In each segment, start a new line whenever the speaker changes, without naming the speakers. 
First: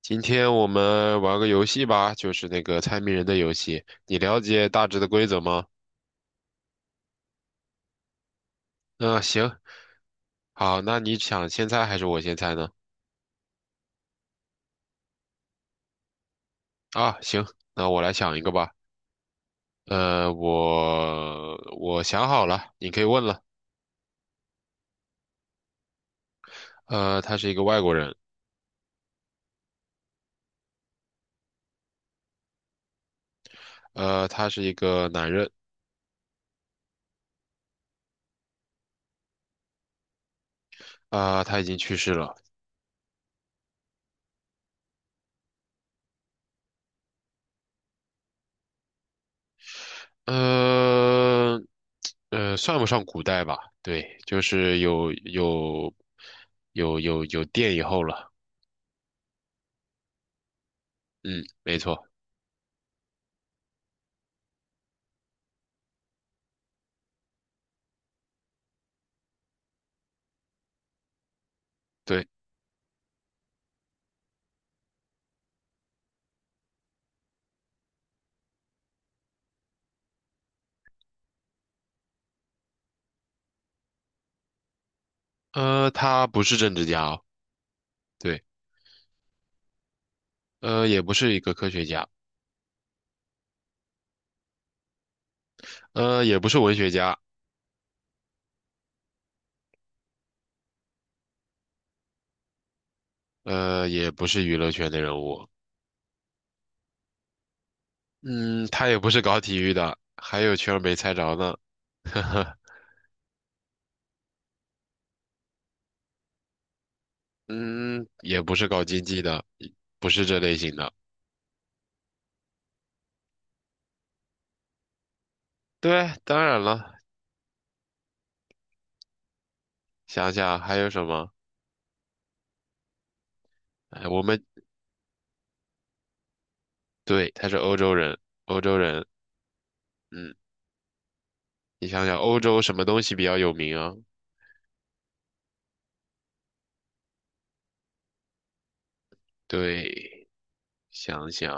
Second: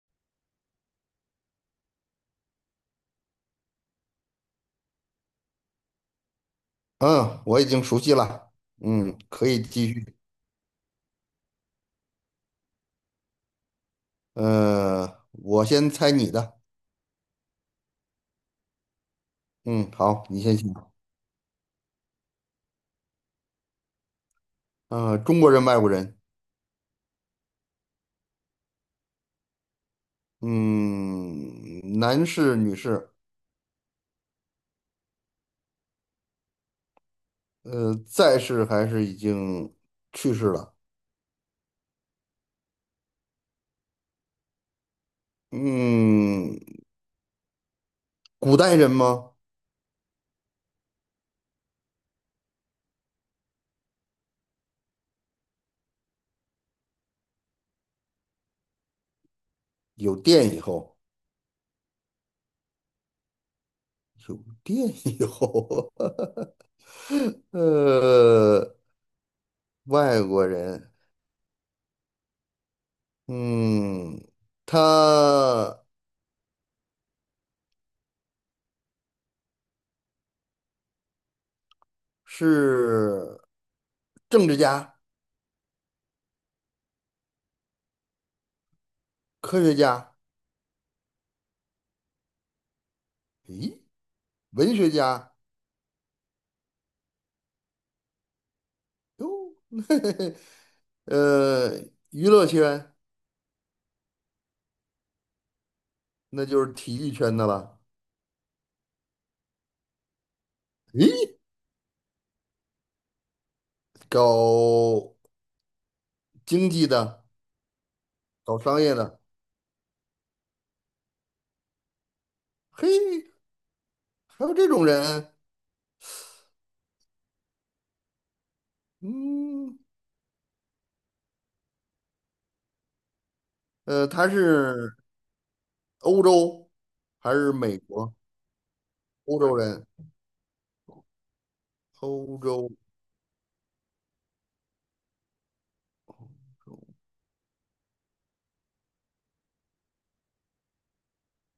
今天我们玩个游戏吧，就是那个猜谜人的游戏。你了解大致的规则吗？
嗯，我已经熟悉了。嗯，
嗯，
可
行，
以继续。
好，那你想先猜还是我先猜呢？
我先猜你的。
啊，行，那我来想一个吧。
嗯，好，你先想。
我想好了，你可以问了。
中国人，外国人。
他是一个外国人，
嗯，男士，女士。
他是一个男人，
在世还是已经去世了？
啊，他已经去世了。
嗯，古代人吗？
呃，算不上古代吧？对，就是有电以后了。
有电以后，
嗯，没错。
有电以后。呃，外国人。
对，
嗯，他是政治家。
他不是政治家哦，对，
科学家，
也不是一个科学家，
咦，文学家，
也不是文学家，
哟，嘿嘿嘿呃，娱乐圈
也不是娱乐圈的人物，
那就是体育圈的了，
嗯，他也不是搞体育的，还有圈儿没
咦，
猜着呢，呵呵，
搞经济的，
嗯，也不
搞
是
商
搞
业
经
的，
济的，不是这类型的。
嘿，还有这种人，
对，当然了，
嗯，
想想还有什么？哎，我
他
们，
是欧洲
对，
还
他
是
是欧
美
洲
国？
人，欧洲人，
欧洲人，
嗯，你想想欧
欧
洲
洲，
什么东西比较有名啊？对，想想，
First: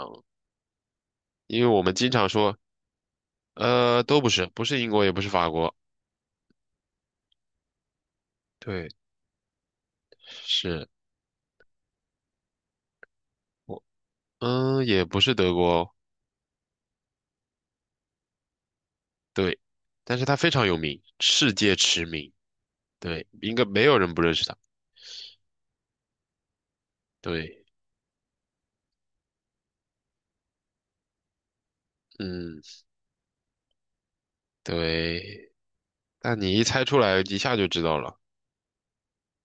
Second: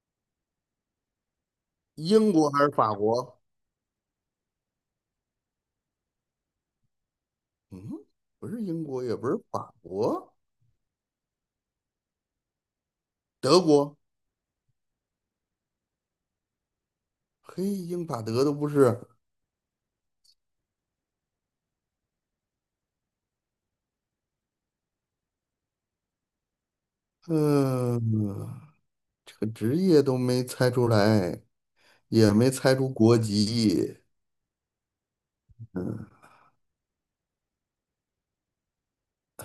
因为我们经常
英国
说。
还是法国？
都不是，不是英国，也不是法国，
嗯，不是英
对，
国，也不是法国，
是
德
我，
国，
也不是德国哦，
嘿，英法德都不是，
对，但是它非常有名，世界驰名，对，应该没有人不认识它，对，
嗯。这个职业都没猜出来，也没
嗯，
猜出国籍。
对，
嗯
但你一猜出来，一下就知道了，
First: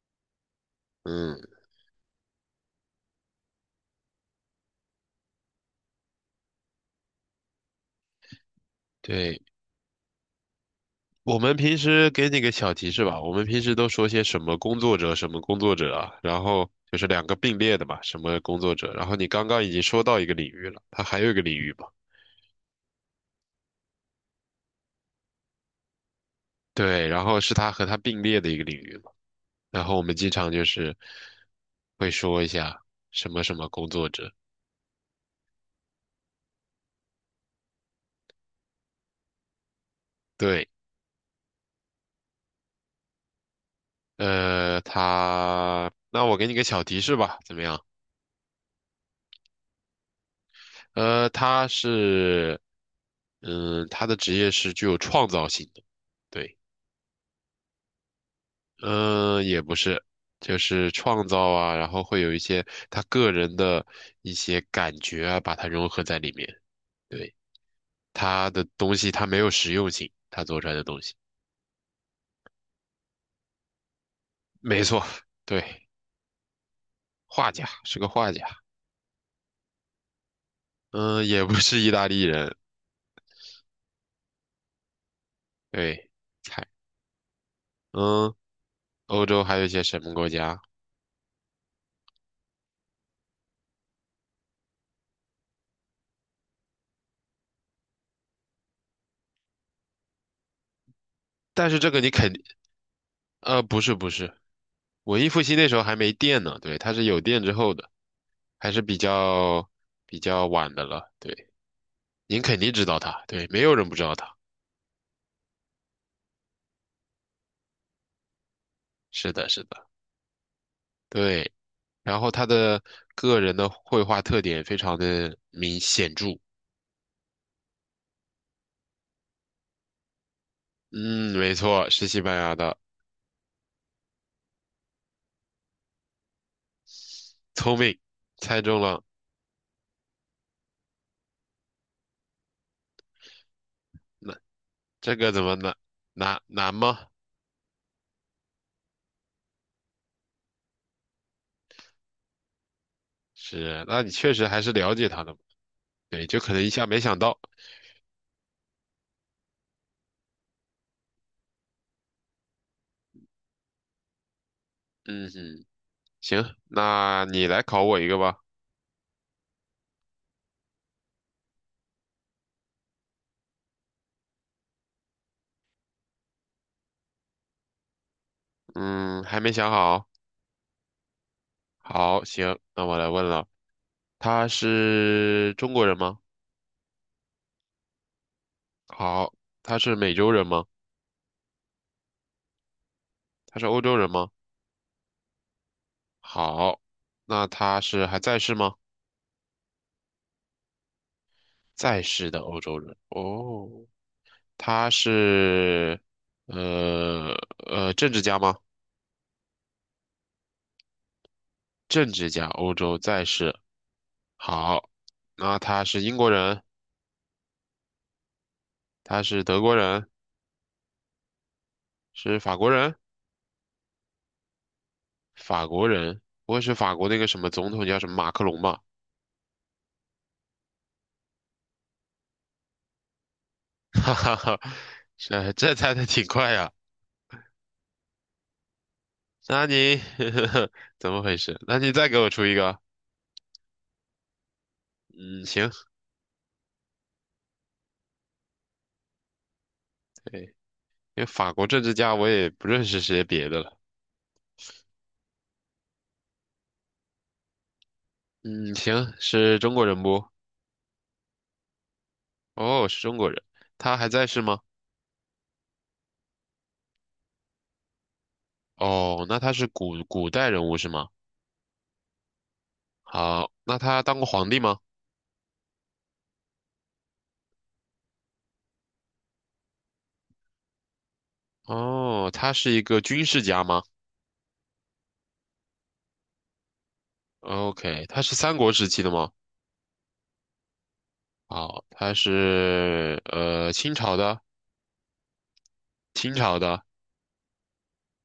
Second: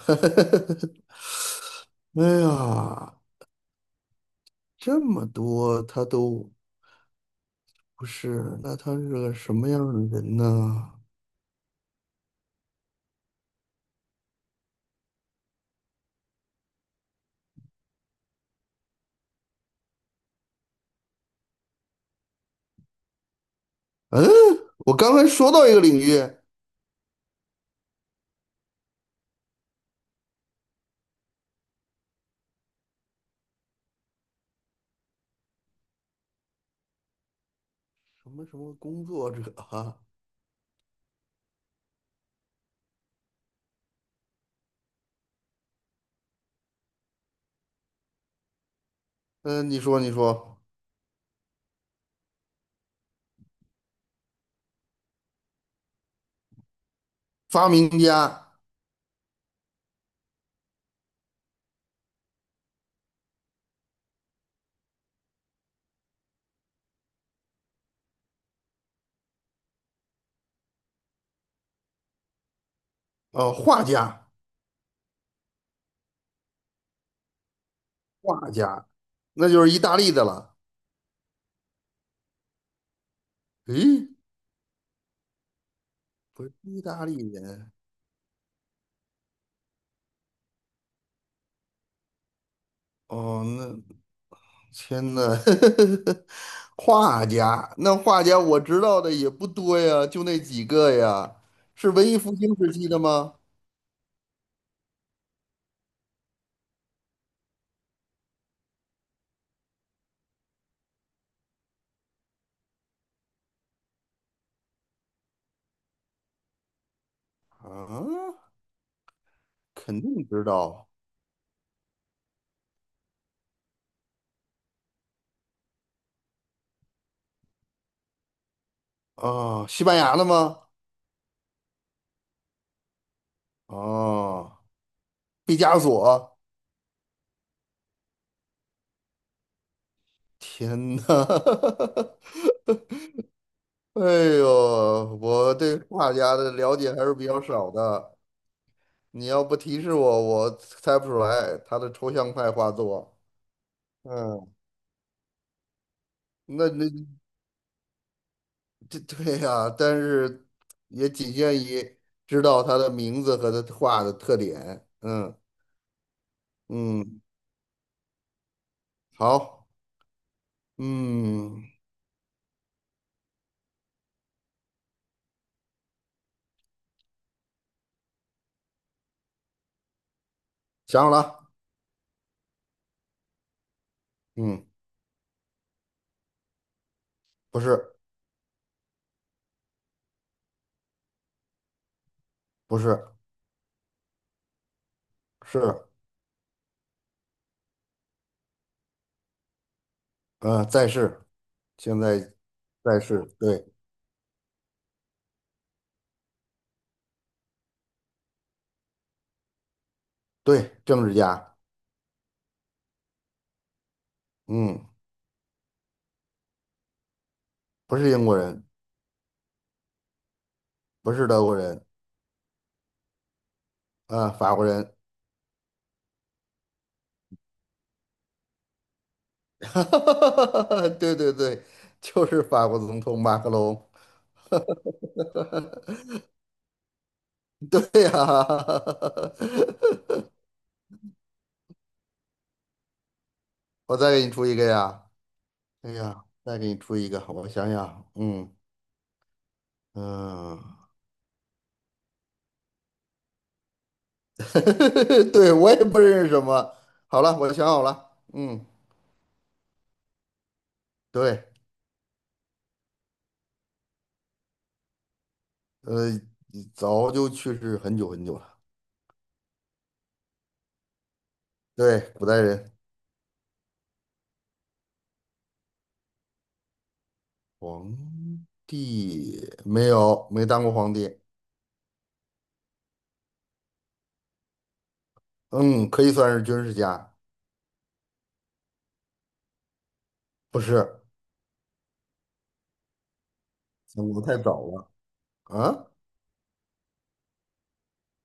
嗯，
哎呀，这么多他都不是，那他是个
对，
什么样的人呢？
我们平时给你个小提示吧，我们平时都说些什么工作者，什么工作者啊，然后就是两个并列的嘛，什么工作者，然后你刚刚已经说到一个领域了，它还有一个领域吧。
嗯，我刚才说到一个领域，
对，然后是它和它并列的一个领域。然后我们经常就是会说一下什么什么工作者，
什么什么工作者啊？
对，他，那我给你个小提示吧，怎么样？
嗯，你说你说，
他是，他的职业是具有创造性的，对，
发明家，
嗯，也不是，就是创造啊，然后会有一些他个人的一些感觉啊，把它融合在里面，对，他的东西他没有实用性，他做出来的东西，
画家，
没错，对，画家是个画家。
画家，那就是意大利的了。
嗯，也不是意大利人，
诶，
对，
不是
猜，
意大利人
嗯，欧洲还有一些什么国家？
哦，那。天呐，画家，那画家我知道的也不多呀，就那几个呀。
但是
是
这个
文
你
艺
肯
复
定，
兴时期的吗？
不是不是，文艺复兴那时候还没电呢，对，它是有电之后的，还是比较晚的了，对，您肯定知道它，对，没有人不知道它，
啊，
是的，是的，
肯定知道
对，然后他的个人的绘画特点非常的明显著，
啊，西班牙的吗？
嗯，没错，是西班牙的，
哦，毕加索。
聪明，猜中了，
天呐，哎呦，
这个怎么
我
难，
对画家
难
的
难
了解还
吗？
是比较少的。你要不提示我，我猜不出来他的抽象派画作。
是，那你确实
嗯，
还是了解他的嘛。对，就可能
那
一下
那
没想到。
这 对呀、但是也仅限于知道他的名字和他画的特点。
嗯
嗯
哼，行，
嗯，
那你来考我一个吧。
好，嗯，
嗯，还没想好。
想好了，
好，行，那我来问了，他
嗯，
是中国人吗？
不是
好，他是美洲人吗？
不是
他是欧洲人吗？
是，
好，那他是还在世吗？
呃，在世，现
在
在
世的欧洲人。
在世，对
哦，他是呃政治家吗？
对，政治家，
政治家，欧洲在世。
嗯，
好，那他是英国人。
不是英国人，
他是德国人，
不是德国人，
是法国人，
啊、法国人，
法国人，不会是法国那个什么总统叫什么马克龙吧？
哈哈哈哈哈，对对对，就是法国总统马克龙，
哈哈哈，这猜的挺快呀。
对呀、
那你 怎么回事？那你再给我出一个。
我再给你出一个呀。
嗯，行，
哎呀，再给你出一个，我想想啊，嗯
对，
嗯，
因为法国政治家我也不认识些别的了。
对，我也不认识什么。好了，我想好了，嗯，
嗯，行，是中国人不？
对，
哦，是中国人，他还在世吗？
呃，早就去世很久很久了。
哦，那他是古代人物是吗？
对，古代人，
好，那他当过皇帝吗？
皇帝没有，没当过皇帝。
哦，他是一个军事家吗？
嗯，可以算是军事家，
OK，他是三国时期的吗？
不是，
好，他是清
我
朝
国太
的，
早了啊。
清朝的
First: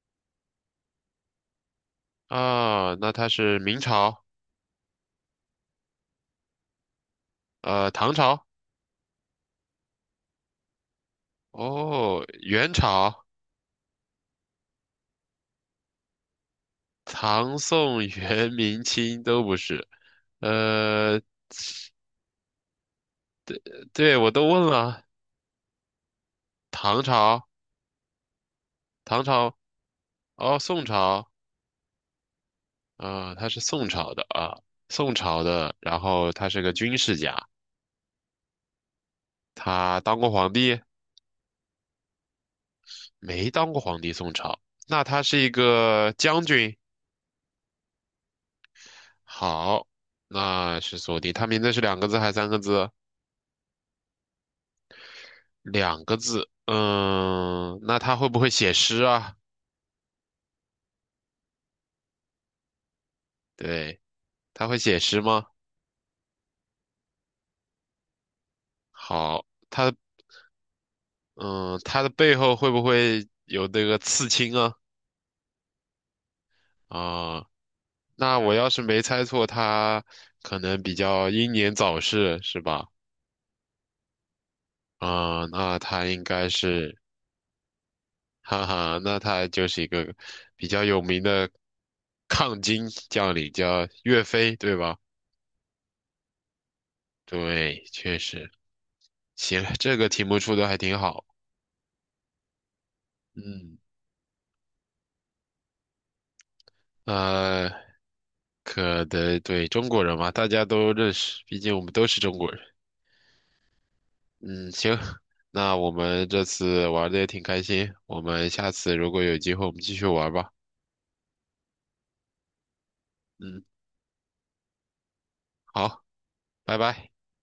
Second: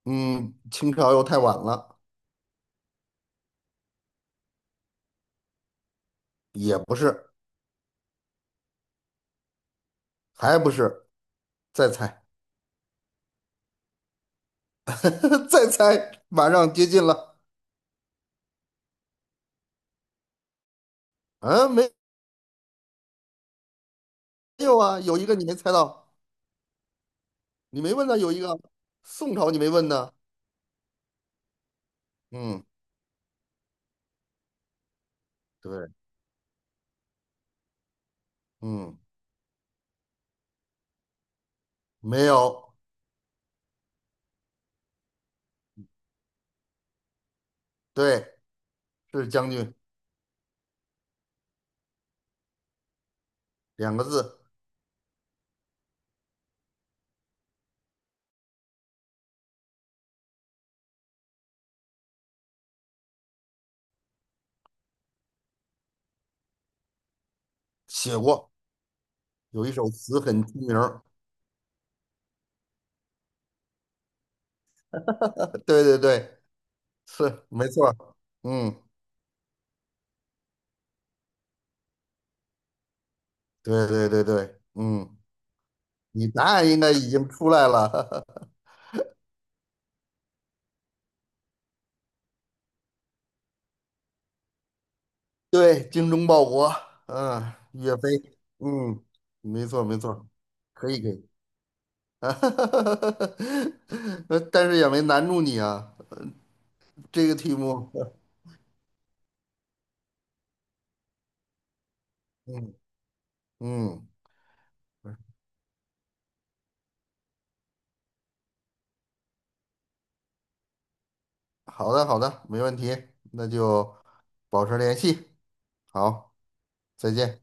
嗯，清朝又太晚了，
啊，那他是明朝，
也不是，
唐朝，
还不是，再猜，
哦元朝，
再猜，马上接近了。
唐宋元明清都不是，呃，
啊，没。
对我都问
没有啊，
了，
有一个你没猜到，
唐朝，
你没问呢，有一个
唐
宋朝
朝，
你没问呢。
哦宋朝，
嗯，
啊，他是宋朝的啊，宋朝的，
对，
然后他是个军事家，
嗯，
他当过皇帝，
没有，
没当过皇帝，宋朝。那他是一个将军，
对，是将军
好，那是锁定。他名字是两个字还是三个字？
两个字，
两个字。嗯，那他会不会写诗啊？对，他会写诗吗？
写过，
好，
有一首词很出名儿
他的背后会不会有那个刺青啊？
对对对，是
啊，
没错儿
那我要
嗯，
是没猜错，他可能比较英年早逝，是吧？
对对对对，嗯，
啊，那他应
你答
该
案应该
是，
已经出来了。
哈哈，那他就是一个比较有名的抗金将领，叫岳飞，对吧？
对，精忠报国，嗯，
对，
岳
确
飞，
实，
嗯，
行，
没错
这
没
个题
错，
目出的还
可
挺
以可
好。
以，
嗯，
但是也没难住你啊。这个题
呃，
目，
可得对中国人嘛，大家都认识，毕竟我们都是中国人。
嗯嗯，
嗯，行，那我们这次玩的也挺开心，我们下次如果有机会，我们继续玩吧。
好的好的，没问题，那
嗯，
就保持联系，
好，
好，
拜
再
拜。
见。